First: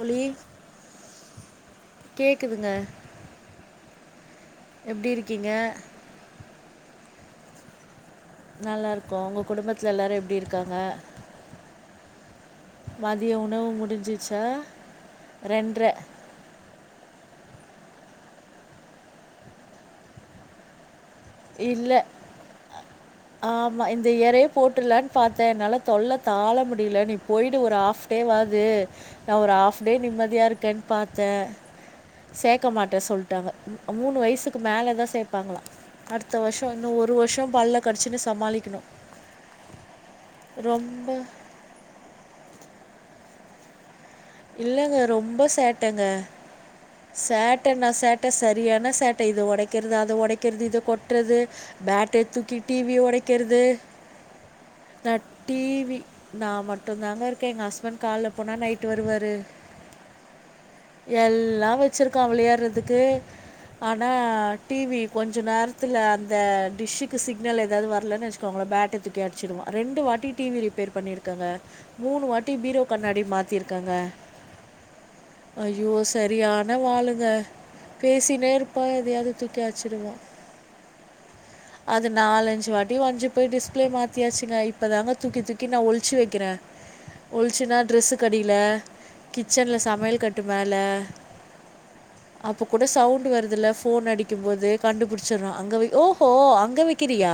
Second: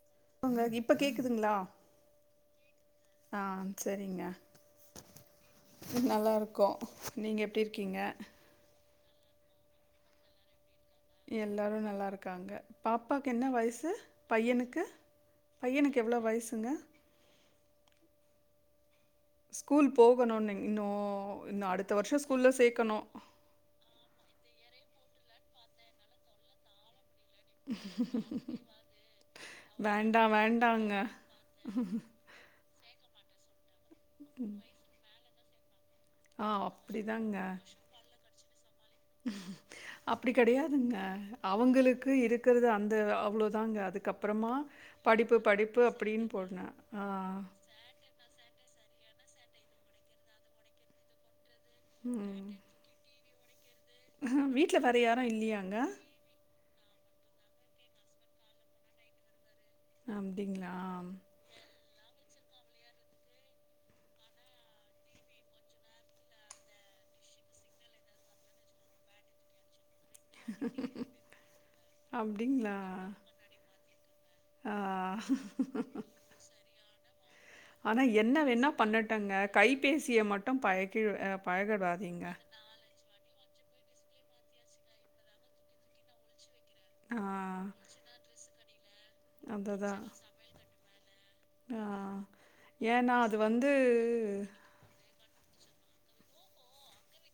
ஒளி உங்க இப்ப கேக்குதுங்களா கேட்குதுங்க ஆஹ் செரிங்க எப்டி இருக்கீங்க நீங்கள் எப்டி இருக்கீங்க நல்லாருக்கோ உங்க குடும்பத்துல எல்லாரு எப்டி இருக்காங்க எல்லாரு நல்லாருக்காங்க பாப்பாக்கு மதிய என்ன உணவு வயசு முடிஞ்சிச்சா பையனுக்கு ரெண்டரை பையனுக்கு எவ்ளோ வயசுங்க ஸ்கூல் போகணுன்னு இன்னு இன்னு அடுத்த இல்லை வருஷோ ஸ்கூல்ல சேர்க்கணு த்த எறய போட்டர்லான்னு பாத்தே என்னால தொல்ல தாள முடியலனு போயிடு ஒரு ஆஃப் டேவாது நா ஒரு ஆஃப் டே வேண்டா நிம்மதியா இருக்கேன்னு வேண்டாங்க பாத்தே சே ர்க்க மாட்ட சொல்ட்டாங்க மூணு வயசுக்கு மேலதா சேப் பாங்லா அடுத்த ஆ வருசோ இன்னு ஒரு அப்டிதாங்க வருசோ பல்ல கடிச்சீன்னு சமாளிக்கணு அப்டி கெடயாதுங்க அவுங்களுக்கு இருக் இருக்கறது அந்த அவ்ளோ தாங்க அதுக்கப் அப்றமா இல்லைங்க படிப்பு படிப்பு அப்டின்னு போடுனே ஆ சேட்ட நா சேட்ட சரியான சேட்ட இத ஒடக்கிறது அத ஒடக்கிறது இத கொட்டுறது பேட்ட ம் தூக்கி டீவிய ஒடைக் கிறது வீட்ல வேற நா யாரு டீ இல்லையாங்க வி நாம மட்டுந்தாங்க இருக்கே எங்க ஹஸ்பண்ட் கால்ல போனா நைட்டு வருவாரு அப்டிங்களா வச்சிருக்கா வெளையாடுறதுக்கு ஆனா டிவி கொஞ்சோ நேரத்ல அந்த டிஷ்க்கு சிக்னல் ஏதாது வரலன்னு வச்கோங்கலே பேட்ட தூக்கி அடிச்சிடுவா ரெண்டு வாட்டி டி வி ரிப்பேர் பண்ணிருக்கேங்க மூணு வாட்டி அப்டிங்களா? பீரோ கண்ணாடி மாத்திருக்கேங்க ஆ ஐயோ சரியா வாளுங்க ஆனா என்ன வேணா பேசிநேருப்பா எதயாது பண்ணட்டுங்க. தூக்கி அடிச்சிடுவா கைபேசிய மட்டும் பழக்கி அ அது பழகடாதீங்க. நாலஞ்சி வாட்டி வுடஞ்சி போய் டிஷ் ப்ளே மாத்தியாச்சுங்க இப்ப தாங்க தூக்கி தூக்கி நா ஒழிச்சி வக்கிறே ஆ ஒழிச்சினா ட்ரெஸ்க்கடியில கிச்சன்ல அதுதான். சமையல் கட்டு மேல ஆ அப்ப கூட ஏன்னா சவுண்ட் அது வருதுல்ல வந்து போன் அடிக்கும்போது கண்டு புடிச்சிறா அங்க வக் ஓஹோ அங்க வக்கிறியா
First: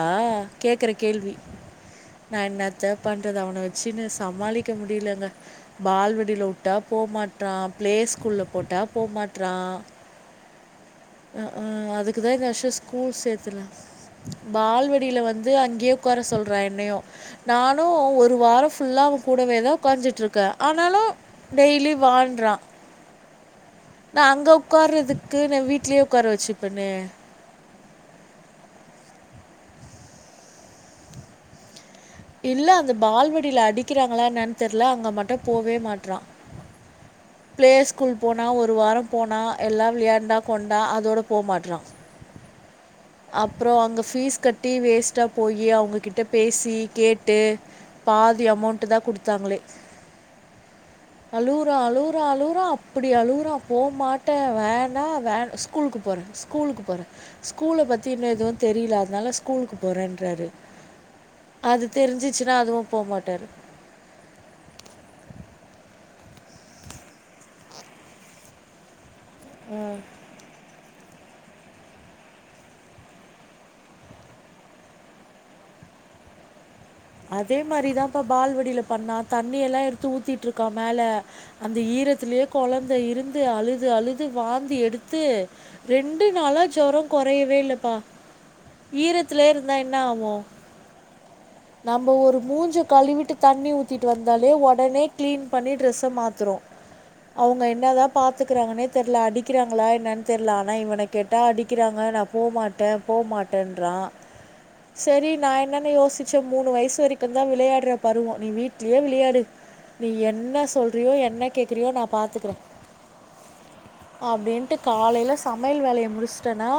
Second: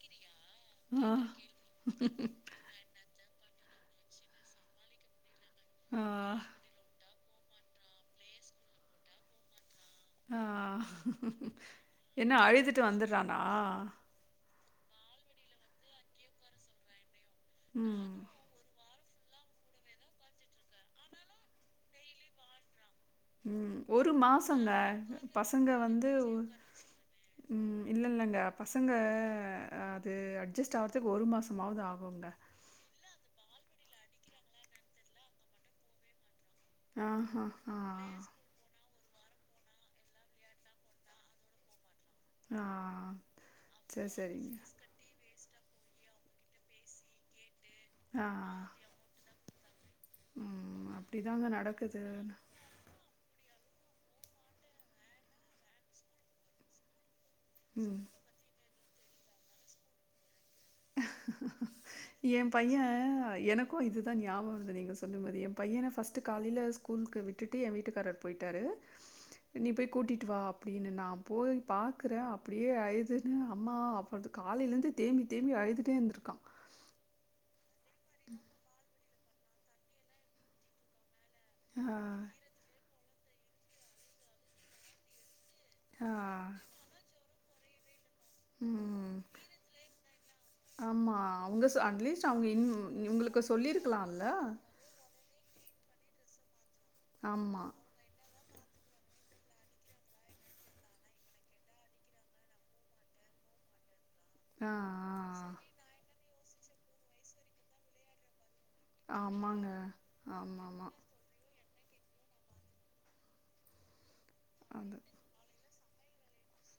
கேக்குற ஆ கேள்வி நா என்னத்த பண்றது அவன வச் சின்னு சமாளிக்க முடியலங்க ஆ பால்வாடில வுட்டா போமாட் ட்ரா பிளே ஸ்கூல்ல போட்டா போமாட்றா ஆ ஆ ஆ என்ன அதுக்குதா இந்த வருசோ அழுதுட்டு ஸ்கூல் வந்துர்றானா? சேத்துறலா பால்வாடில வந்து அங்கேயே உக்கார சொல்றா என்னயு நானு ம் ஒரு வாரோ ஃபு ல்லா அவ கூடவேதா உக்காஞ்சிட்டு இருக்கே ஆனாலு டெய்லி வாண்றா ம் ஒரு மாசோங்க நான் பசங்க வீட்லேயே வந்து உட்கார வச்சுப்பேனே ம் இல்லல்லங்க பசங்க அது அட்ஜஸ்ட் ஆவுறதுக்கு ஒரு மாசமாவது ஆகு இல்ல அந்த பால்வடில அடிக்கறா ங்கலா என்னனு தெரல அங்க மட்டு போவே மாட்றான் ஆஹா பிளே ஆ ஸ்கூல் போனா ஒரு வாரம் போனா எல்லா வெளையாண்டா கொண்டா அதோட போ மாட்றான் ஆ அப்ரோ அங்க சரி பீஸ் சரிங்க. கட்டி வேஸ்ட்டா போயி அவுங்க கிட்ட பேசி கேட்டு பாதி ஆ. அமௌண்ட் தா குடுத்தாங்களே ம். அப்படிதாங்க அலூரா நடக்குது. அலூரா அலூரா அப்டி அலுவரா போமாட்டே வேனா வேன் ஸ்கூல்க்கு போறே ஸ்கூலுக்கு போறே ஸ்கூல ம். பத் ன்னு தெரில அதனால ஸ்கூல்க்கு போறேன்றாரு என் அதுவும் பையன் போக மாட்டார் எனக்கும் இது தா ஞாபகம் வருது நீங்க சொல்ர மாரியே பையன ஃபஸ்ட்டு காலைல ஸ்கூல்க்கு விட்டுட்டு என் வீட்டுக்காரர் போயிட்டாரு நீ போய் கூட்டிட்டு வா அப்டின்னு நா போய் பாக்கற அப்டியே அயுதுன்னு அம்மா அப்ப காலைலந்து தேம்பி தேம்பி அழுதுட்டே இந்துருக்கான் அதே மாரி தா பா பால்வடில பண்ணா தண்ணி எல்லா எடுத்து ஊத்திட்டுருக்கான் மேல அந்த ஆ, ஈரத்தலயே கொழந் இருந்து அழுது அழுது வாந்தி எடுத்து ஆ. ரெண்டு நாளா ஜொரம் கொ கொறையவே இல்ல பா ம். ஈரத்தலே இருந்தா என்ன ஆவு ஆமா. அவங்க சொ நம்ம அட்லீஸ்ட் ஒரு அவங்க இன் மூஞ்ச கழுவிட்டு உங்களுக்கு தண்ணி ஊத்திட்டு சொல்லியிருக்கலாம்ல. வந்தாலே உடனே கிளீன் பண்ணி டிரெஸ்ஸ மாத்றோ அவங்க ஆமா. என்ன தா பா கத்துக்கறாங்கனே தெரில அடிக்கிறாங்களா என்னன்னு தெரில ஆனா இவன கேட்டா அடிக்கறாங்க நா போ மாட்டே போ மாட்டேன்றான் ஆ, செரி ஆ. நா என்னன்னு யோசிச் மூணு வயசு வரைக்கு தா விளையாடுற பருவம் நீ வீட் ள்ளயே வெளையாடு ஆமாங்க. நீ என்ன ஆமாமா. சொல்றியோ என்ன கேக்குறியோ நா பாத்துக்றே அப்டின்ட்டு அது. காலைல ச சமையல் வேலையை முடிச்சட்டேனா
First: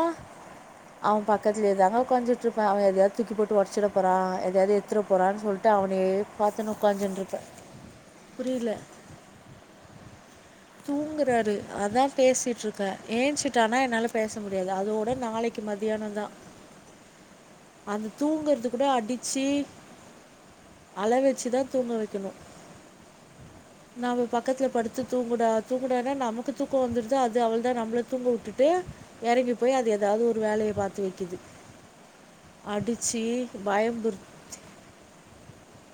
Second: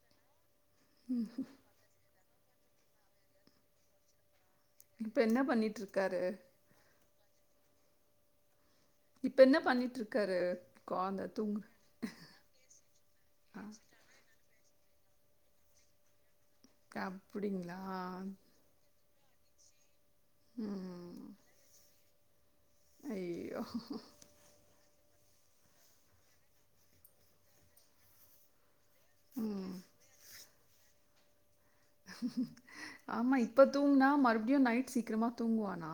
அவங்க பக்கத்துலய தாங்க உக்காந்து [unintelligible] அவன் எதாவது தூக்கி போட்டு ஒடச்சிட போறான் எதாவது எத்துற இப்ப என்ன போறான்னு சொல்லிட்டு பண்ணிட்டு அவனை இருக்காரு பாத்துனு உக்காந்துன்ட்ரு புரில இப்ப என்ன பண்ணிட்டு இருக்காரு குழந்த தூங்குறாரு தூங்கு அதான் பேசிட்டு இருக்கேன் ஆ ஏஞ்சுட்டானா என்னால பேச முடிய அதோட நாளைக்கு மத்தியானம் தான் அப்படிங்களா அந்த தூங்குறது கூட அடி செர் அலை ம் வெச்சுதான் தூங்க வெ ஐயோ [unintelligible] ந அவு பக்கத்துல படுத்து [unintelligible] தூங்கடா தூங்கடன்னா நமக்கு தூக்கம் வந்துடுது அது அவள தான் நம்மள தூங்க விட்டுட்டு எறங்கி ம் போய் அது ஏதாவது ஒரு வேலைய பாத்து வெக்கிது ஆமா இப்ப தூங்குனா பயம்புறு மறுபடியும் நைட் சீக்கிரமா தூங்குவானா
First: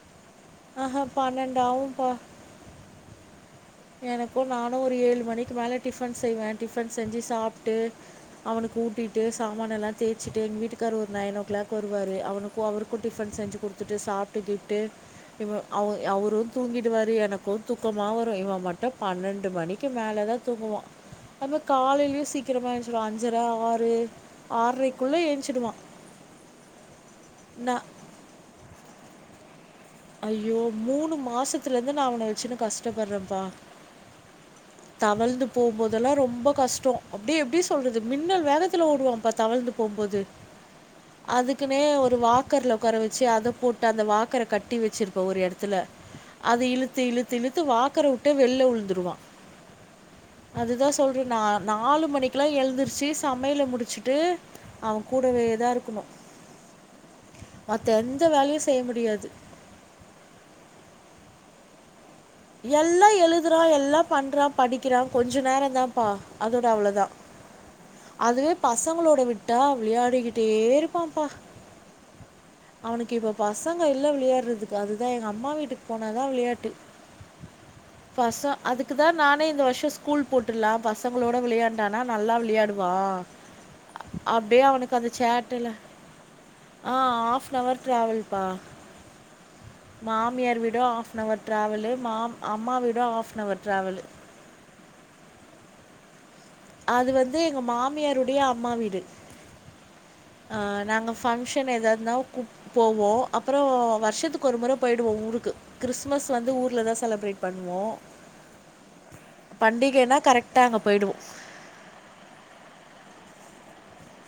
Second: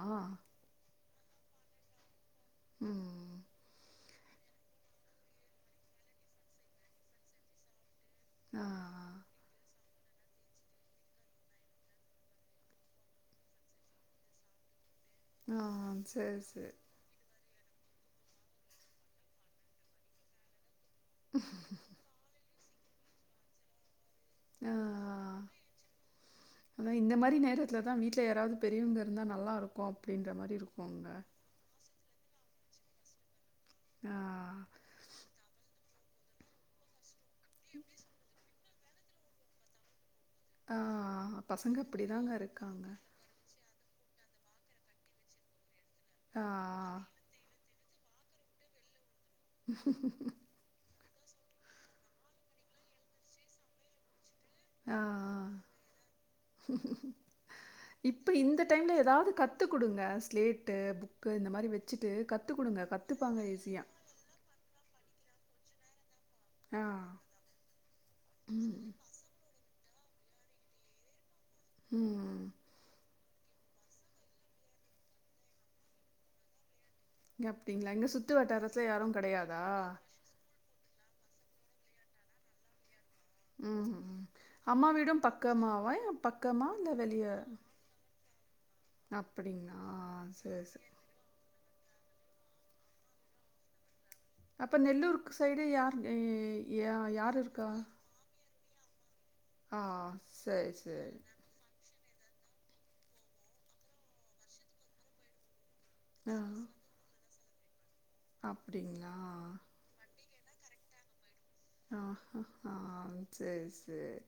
ஆஹா பண்ணடாாவப்ப உஹம் எனக்கும் நானும் ஒரு ஏழு மணிக்கு மேலே டிஃபன் செய்வேன் டிஃபன் செஞ்சு சாப்பிட்டு ஆ அவனு ஊட்டிட்டு சாமானான் எல்லாம் தேய்ச்சிட்டு எங்க வீட்டுக்கார் ஒரு நைன் ஓ கிளாக் வருவார் அவனுக்கும் அவருக்கும் டிஃபன் செஞ்சு கொடுத்துட்டு சாப்பிட்டுக்கிட்டு இ ஆ அவ சரி அவரும் சரி தூங்கிடுவாரு எனக்கும் துக்கமாக வரும் இவ மட்டும் பன்னெண்டு மணிக்கு மேலே தா தூக்குவம் அப்ப காலையிலயும் சி க்கிரமா ஏந்திசிடுவ ஆன்சரா ஆரு அஹ் அதா இந்த மாதிரி நான் நேரத்துலதா வீட்டுல யாராவது பெரியவங்க இருந்தா நல்ல ஐயோ மூணு மாசத்துல வந்து நான் அவன வச்சுன்னு கஷ்டப்படுறேன்ப்பா ஆஹ் தவிழ்ந்து போகு போதெல்லாம் ரொம்ப கஷ்டம் அப்படியே எப்படி சொல்றது மின்னல் வேற ல ஒடுவம் பா தவிழ்து போம்போது ஆ பசங்க அதுக்குன்னே ஒரு அப்படிதாங்க வாக்கர்ல இருக்காங்க உக்கார வச்சு அத போட்டு அந்த வாக்கர கட்டி வெச்ருப்பே ஒரு எடத்துல ஆ அது இழுத்து இழுத்து இழுத்து வா வாக்கறவுட்டே வெள்ல உல்ந்துருவா சொல்றே நா நாலு மணிக்கெல்லா எழுந்துருச்சி சமையல முடிச்சிட்டு ஆஹ் ஆஹ் மத்த எந்த இப்ப இந்த வேலையும் செய்ய டைம்ல ஏதாது முடியாது. கத்துக்குடுங்க ஸ்லேட்டு புக் இப்ப இந்த மாரி வெச்சி எல்லா எழுதுறா எல்லா பண்றா படிக்கிறா கொஞ்ஜ நேரதாப்பா அதோட ஆ. அவ்ளோதா அதுவே ம். பசங்களோட விட்டா விளையாடிகிட்டே இருப்பாப்பா ம். அவுனுக் இப்போப் பசங்க இல்ல விளையாட்றதுக்கு அதுதா எங்க அம்மா வீட்டுக்கு போனாதா விளையாட்டு அப்டிங்களா? எங்க சுத்து பசோ வட்டாரத்துல அதுக்குதா யாரும் நானே கெடையாதா? இந்த வருஷோ ஸ்கூல் போட்டுர்லா பஷ் பசங்களோட விளையாண்டானா நல்லா விளையாடுவா ம். ம். அப்டியே அம்மா அவனுக்கு அந்த வீடும் சேட்டுல பக்கமாவா? பக்கமா இல்ல ஆஹ் வெளிய? ஆஃப் நவர் ட்ராவெல்பா அப்டிங்களா? மாமியார் சரி, வீடு சரி. ஆஃப் நவர் ட்ராவெலு மா அம்மா வீடு ஹாஃப் நவர் ட்ராவெலு அப்ப நெல்லூருக்கு சைடு யாருங்க அது வந்து எங்க மாமியாருடைய அம்மா வீட் டு ஆ ஆ சரி, நாங்க சரி. பங்க்ஷன் எதாருந்தா போவோ அப்றோ வருஷத்துக்கு ஒரு முற பொயிடுவோ ஊருக்கு கிறிஸ்மஸ் வந்து ஊர்ல தா செலபரேட் பண்ணுவோ அப்டிங்ளா டா அங்க பொயிடுவோ ஆ ஹ ஆ செரி சேரி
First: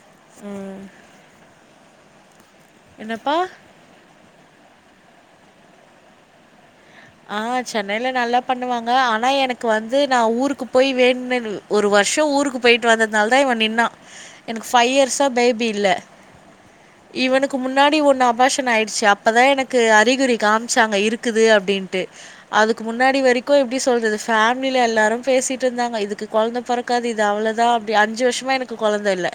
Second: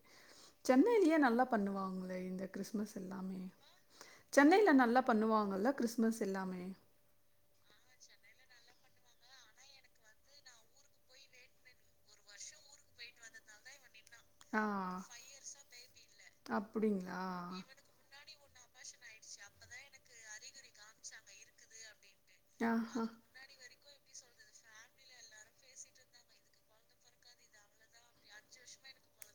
ம். சென்னைலயே நல்லா பண்ணுவாங் கிறிஸ்மஸ் என்னப்பா? எல்லாமே சென்னைல நல்லா பண்ணுவாங்கெல்ல கிறிஸ்மஸ் எல்லாமே ஆ சென்னைல நல்லா பண்ணுவாங்க ஆனா எனக்கு வந்து நா ஊருக்கு போய் வேண்ட்னது ஒரு வருஷோ ஊருக்கு போயிட்டு வந்ததுனால தா இவே நின்னா ஆ எனக்கு பைவ் இயர்ஸா பேபி இல்ல அப்படிங்களா இவனுக்கு முன்னாடி ஒன்னு அபாஷன் ஆயிடுச்சு அப்தா எனக்கு அறிகுறி காம் சோ அங்க இருக்குது அப்டின் அதுக்கு ஆஹா முன்னாடி வரைக்கும் எப்படி சொல்றது ஃபேமிலியில எல்லாரும் பேசிகிட்டு இருந்தாங்க இதுக்கு குழந்த பிறக்காது இது அவ்ளோ தான் அப்படி அஞ்சு வருஷமா எனக்கு குழந்த இல்ல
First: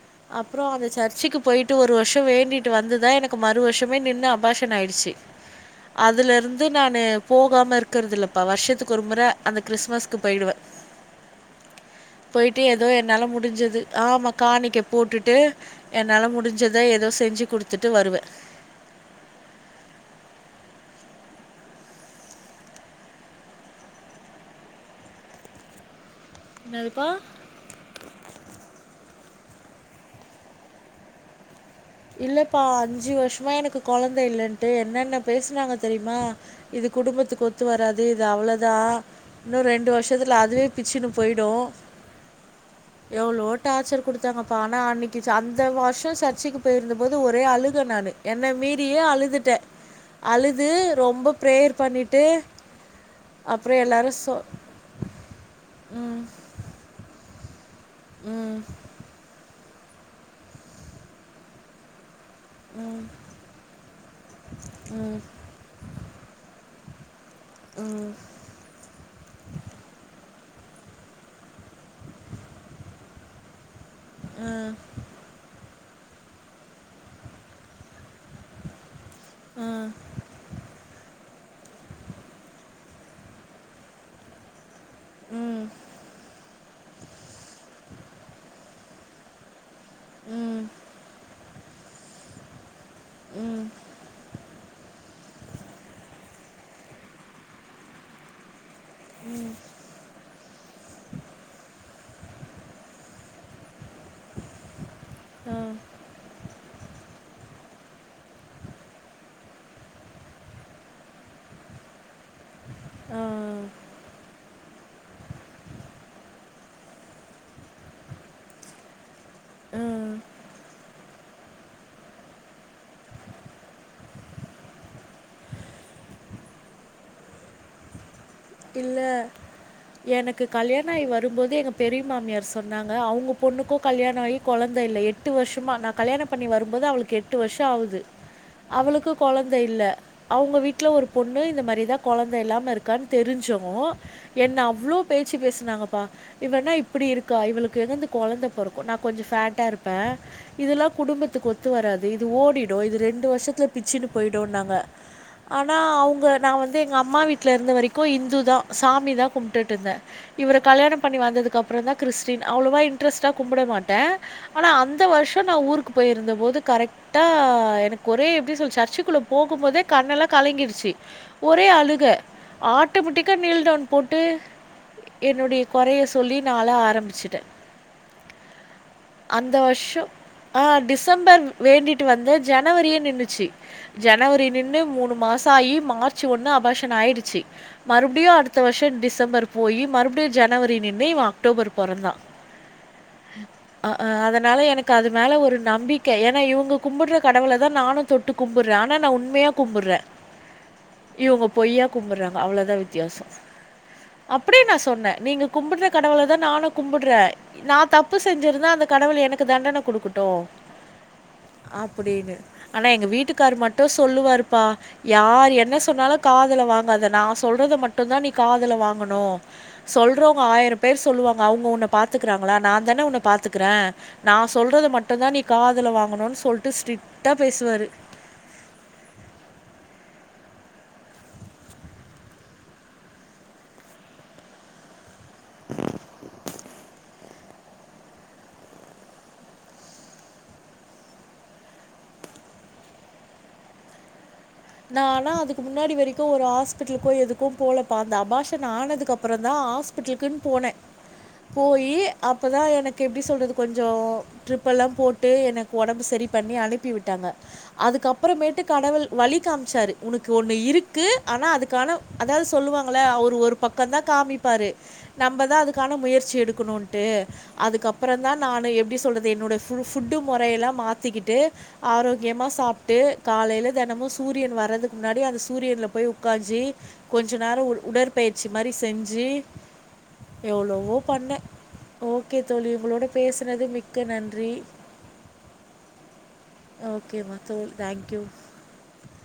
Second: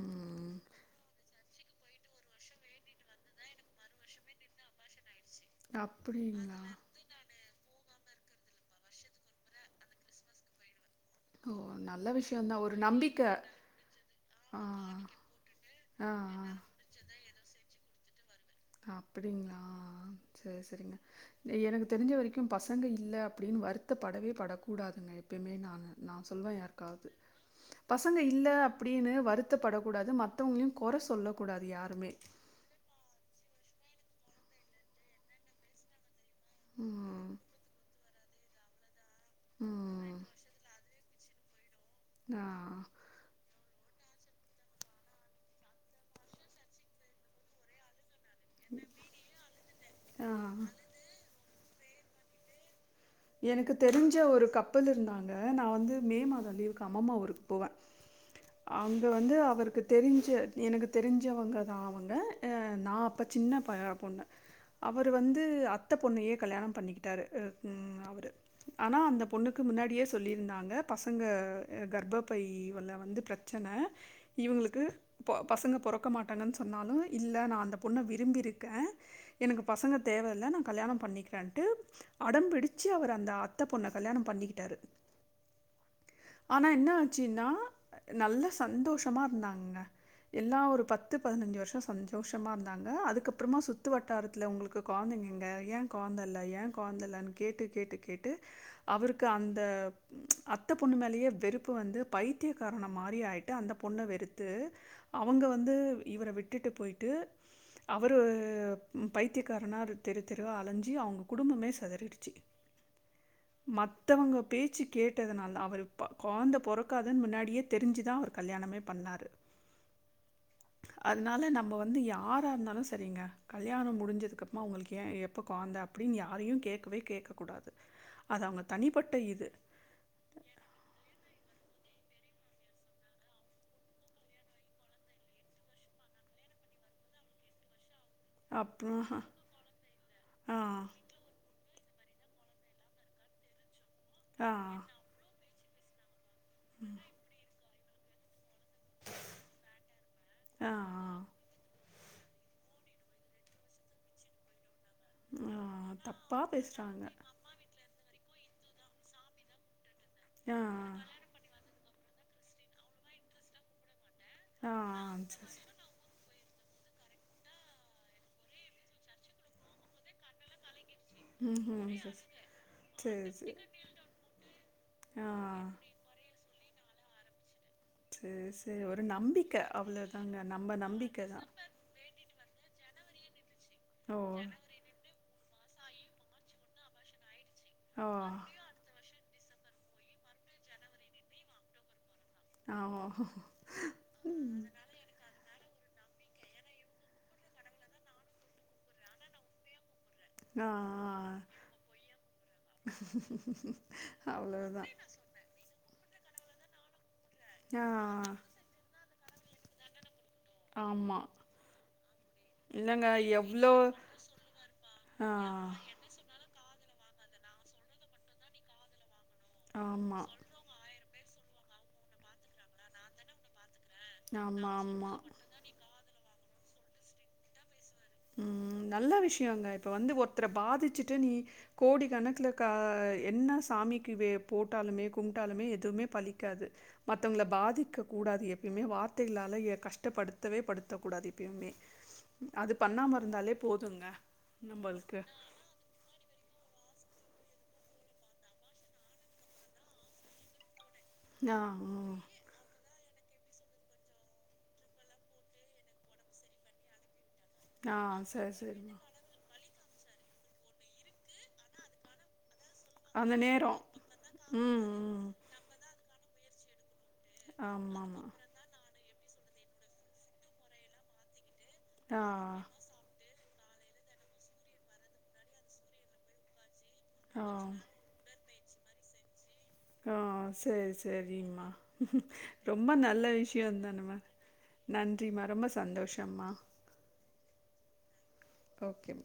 ம் அப்புறம் அந்த சர்ச்சிக்கு போயிட்டு ஒரு வருஷோ வேண்டிட்டு வந்துதா எனக்கு மறு வருஷமே நின்னு அபாஷன் ஆயிடுச்சு. அப்டிங்களா னு போகாம இருக்குறது இல்லப்பா வருஷத்துக்கு ஒரு முற அந்த கிறிஸ்மஸ்க்கு போயிடுவே ஓ நல்ல விஷயந்தா போயிட்டு ஒரு ஏதோ நம்பிக்க என்னால முடிஞ்சது ஆமா ஆ காணிக்க போட்டுட்டு ஆ என்னால முடிஞ்சத ஏதோ செஞ்சு குடுத்துட்டு வருவே அப்படிங்களா செரி செரிங்க எனக்கு தெரிஞ்ச வரைக்கு பசங்க இல்ல அப்படின் வருத்தப்படவே படக் கூடாதுங்க எப்பயுமே நானு நா சொல்லவே என்னதுப்பா? யாருக்காவது பசங்க இல்ல அப்டின்னு வ வருத்தப்படக்கூடாது மந்தவங்களையு குற சொல்லக்கூடாது யாருமே இல்லப்பா அஞ்சு வருஷமா எனக்கு கொழந்த இல்லன்ட்டு என்னென்ன பேசுனாங்க தெரியுமா? இது ம் குடும்பத்துக்கு ஒத்து வராது இது அவ்ளோ தா இன்னு ரெண்டு ம் வர்ஷத்துல அதுவே பிச்சுனு போயிடு ஆஹ் எவ்வளோ டார்ச்சர் குடுத்தாங்கப்ப ஆனா அன்னைக்கு சந்தவர்ஷோ சர்ச்சிக்கி போயிருந்தபோது ஒரே அழுக நானு என்ன மீறியே அழுதுட்டே ஆ ஆ அழுது ரொம்ப பிரேயர் பண்ணிட்டு எனக்கு அப்புறம் தெரிஞ்ச எல்லாரும் சொ ஒரு கப்பிள் இருந்தாங்க நா வந்து ம், மே மாத லீவுக்கு அம்மம்மா ஊருக் போவ ம், அங்க வந்து அப் அவருக்கு தெரிஞ்ச எனக்கு தெரிஞ்சவங்க தா அவங்க நா அப்ப சின்ன ப பொண்ணு அவர் வந்து அத் அத்த பொண்ணையே கல்யாணோ பண்ணிக்கி ன்டாரு ஆ இம்மே ம், அவரு ஆனா அந்த பொண்ணுக்கு முன்னாடியே சொல்லிருந்தாங்க பசங்க அ கர்ப்பப்பை உள்ள வந்து பிரச்சன ம், ம், இவங்களுக்கு ப பசங்க போற பாக்க மாட்டாங்கன்னு சொன்னாலு இல்ல நா அந்த பொண்ண விரும்பியிருக்கே எனக்கு ம், பசங்க தேவயில்ல நா கல்யாணம் பண்ணிக்கிறன்டு அடம்பிடிச்ச ச்சு அவரு அந்த அத்த பொண்ண கல்யாணம் பண்ணிக்கிட்டாரு ம் ஆனா என்ன ஆச்சுன்னா நல்ல சந்தோஷமா இருந்தாங்க எல்லா ம், ஒரு பத்து பதினஞ்சு வருஷோ சந்தோஷமா இரு ந்தாங்க அதுக்கப்புறமா சுத்து வட்டாரத்துல உங்களுக்கு கொழந்தைங்க எங்க ஏன் கொழந்த இல்ல ஏன் கொழந்த இல்ல கேட்டு கேட்டு கேட்டு அவருக்கு அந்த அத்த பொண்ணு மேலையே வெறுப்பு வந்து பைத்தியக்காரன மாரி ஆயிட்டு அந்த பொண்ண வெறுத்து அவங்க வந்து ம், இவர விட்டு விட்டுட்டு போயிட்டு அவரு பைத்தியக்காரனா தெரு தெருவ அலஞ்சி அவங்க குடும்பமே செதறிடு ட்சி ம், மத்தவங்க பேச்சு கேட்டதுனால அவரு இப்ப கொழந்த பொறக்காதுன்னு முன்னாடியே தெரிஞ்சுதா அவரு கல்யாணமே பண்ணாரு உம் அதனால நம்ம வந்து யாரா இருந்தாலு செரிங்க கல்யாணம் முடிஞ்சதுக்க அப்றமா அவங்களுக்கு ஏன் எப்போ கொழந்த அப்டின்னு யாரையு கேட்கவே கேக்க கூடாது இல்ல எனக்கு கல்யாணம் ஆகி வருபோது எங்க பெரி மாமியார் சொன்னாங்க அவுங்க பொண்ணுக்கு கல்யாணம் ஆகி கொழந்த இல்லையே எட்டு வருஷமா நா கல்யாணம் பண்ணி வரும்போது அவளுக்கு எட்டு வருஷோ ஆவுது அவளுக்கு அப்புறம் கொழந்த இல்ல அவங்க ஆ, வீட்ல ஒரு பொண்ணு இந்த மாரிதா கொழந்த எல்லாம இருக்கா தெரிஞ்சவு ஆ, ஆ, என்ன அவ்ளோ பேச்சு பேஸ் திட்னாங்கபா இவ என்ன இப்டி இருக்கா இவளுக்கு [unintelligible] கொழந்த பொறக்கு நா கொஞ்சோ ஃப்ட்டா இருப்ப ஆ, இதெல்லா குடும்பத்துக்கு ஒத்து வராது இது ஓடிடு இது ரெண்டு வருஷத்துல பிச்சின்டு போயிடு நாங்க ஆ, ஆனா அவங்க தப்பா நா வந்து எங்க பேசுறாங்க. அம்மா வீட்ல இருந்து வரைக்கு இந்து தா சாமி தா கும்ட்டுட்டு இருந்த இவர ஆ, ஆ. கல்யாணம் பண்ணி வந்ததுக்கு அப்பறோ தா கிறிஸ்டின் அவ்ளோவா இன்ரெஸ்ட கும்பிட மாட்ட ஆனா ஆ, அந்த ஆ, வருஷோ நா சரி. ஊருக்கு போயிருந்த போது கரெக்டா எனக்கு ஒரே எப்படி சொல் சர்ச்சுக்குள்ள போகுபோதே கண்ணெல்லா கலங்கிடுச்சு உஹம் உஹம் சேரி சே ஆட்டோமெட்டிக்காக நீல்டவுன் போட்டு ஆ என்னுடைய குறைய சொல்லி நாள ஆரம்பிச்சுட்டேன் சேரி சேரி ஒரு அந்த நம்பிக்கை வருஷம் அவ்வளவுதாங்க. ஆ நம்ம நம்பிக்கை டிசம்பர் தான். வேண்டிட்டு வந்தேன். ஜனவரியே நின்னுச்சி ஜனவரி நின்னு மூணு மாசம் சாயி மார்ச் ஒன்று அபாஷன் ஆயிடுச்சு. ஓ மறுபடியும் அடுத்த வருஷம் டிசம்பரு போய் மறுபடியும் ஜனவரி நின்னு இவன் அக்டோபர் பொறந்தான் ஆ ஓ அஹ்ஹ் அதனால எனக்கு அது மேல ஒரு நம்பிக் க ஏன்னா இவ கும்பிடற கடவளை தான் நானும் தொட்டு கும்புறே. ஆனால் நான் உண்மையாக கும்புறேன். ஆ ஆ இவங்க பொய்யா கும்புறாங் அவ்வளவுதான் வித்தியாசம் அப்படியே அவ்ளோதா நான் சொன்னேன் நீங்க கும்புட் ந்த கடவுளதா நானும் கும்புட்றே. நா ஆ தப்பு செஞ்சிருந்தா அந்த கடவுள் எனக்கு க்கு தண்டனை குடுக்குட் டு ஆமா அப்டின்னு ஆனா இல்லங்க எங்க வீட்டுக்கார் எவ்ளோ மட்டும் சொல்லுவாருப்பா ஆ யார் என்ன சொன்னாலும காதுல வாங் காத நா சொல்றது மட்டும் தா நீ காதுல வாங்கணும். ஆமா சொல்றவங்க ஆயிரம் பேர் சொல்லுவாங்க அவங்க உன்ன பாத்துக்கிறாங்களா நாந்தானே உன்ன பாத்துக்கிறே நா ஆமா சொல்றது ஆமா மட்டும்தா நீ காதுல வாங்கணுனு சொ சொல்லிட்டு ஸ்டிரிக்டா பேசுவாரு ம் நல்ல விஷயங்க இப்ப வந்து ஒருத்தர பாதிச்சுட்டு நீ கோடி கணக்கல க என்ன சாமிக்கு வே போட்டாலுமே ண்டாலமே எதுவுமே பழிக்காது. மற் தவங்களை பாதிக்கக் கூடாது. எப்பயுமே வார்த்தைகளால கஷ்டப்படுத்தவே படுத்தக்கூடாது. எப்பயுமே அது பு பண்ணாம இருந்தாலே போதுங்க. நம்பளுக்கு. நானா அதுக்கு முன்னாடி வரைக்கும் ஒரு ஹாஸ்பிட் போய் எதுக்கும் போலப்பா அந்த அபாஷன் ஆனதுக்கப்புறம் தான் ஹாஸ்பிட்டலுக்குன்னு போனேன் ஆ, போயி ம். அப்பதான் எனக்கு க்கு எப்படி சொல்றது. கொஞ்சம் ட்ரிப்பெல்லாம் போட்டு எனக்கு ஒடம்பு சரி பண்ணி அனுப்பி விட்டாங்க. ஆ, சரி, அதுக்கப்புறமேட்டு சரிம்மா. கடவுள் வலி அமச்சாரு உனக்கு ஒண்ணு இருக்கு. ஆனா அதுக்கான அதாது ஸ் சொல்லுவாங்கள அவர் அந்த ஒரு நேரம். பக்கம் தான் காமிப்பாரு ம், ம். நம்மதான் அதுக்கான முயற்ச்சி வச்சி எடுக்கணும் ட்டு ஆமாமா. அதுக்கப்றம்தா நா எப்டி சொல்றது என்னோட ஃபுல் ஃபுட்டு மொறையெல்லாம் மாத்திக்கிட்டு ஆ, ஆரோக்கியமா சாப்ட்டு காலையில தெனமும் சூரியன் வர்றதுக்கு முன்னாடி அந்த சூரியன்ல போய் உட்காஞ்சி கொஞ்ச ஆ. நேரொம் உடற்பயி ச்சி மாரி செஞ்சு ஹ செரி எவ்வளவோ பண்ணேன் செரிமா ஓகே தோழி ரொம்ப உங்களோட நல்ல பேசுனது மிக்க விஷியோதானுமா நன்றி நன்றிமா ரொம்ப சந்தோஷம்மா தோ தேங்க் யூ ஓகே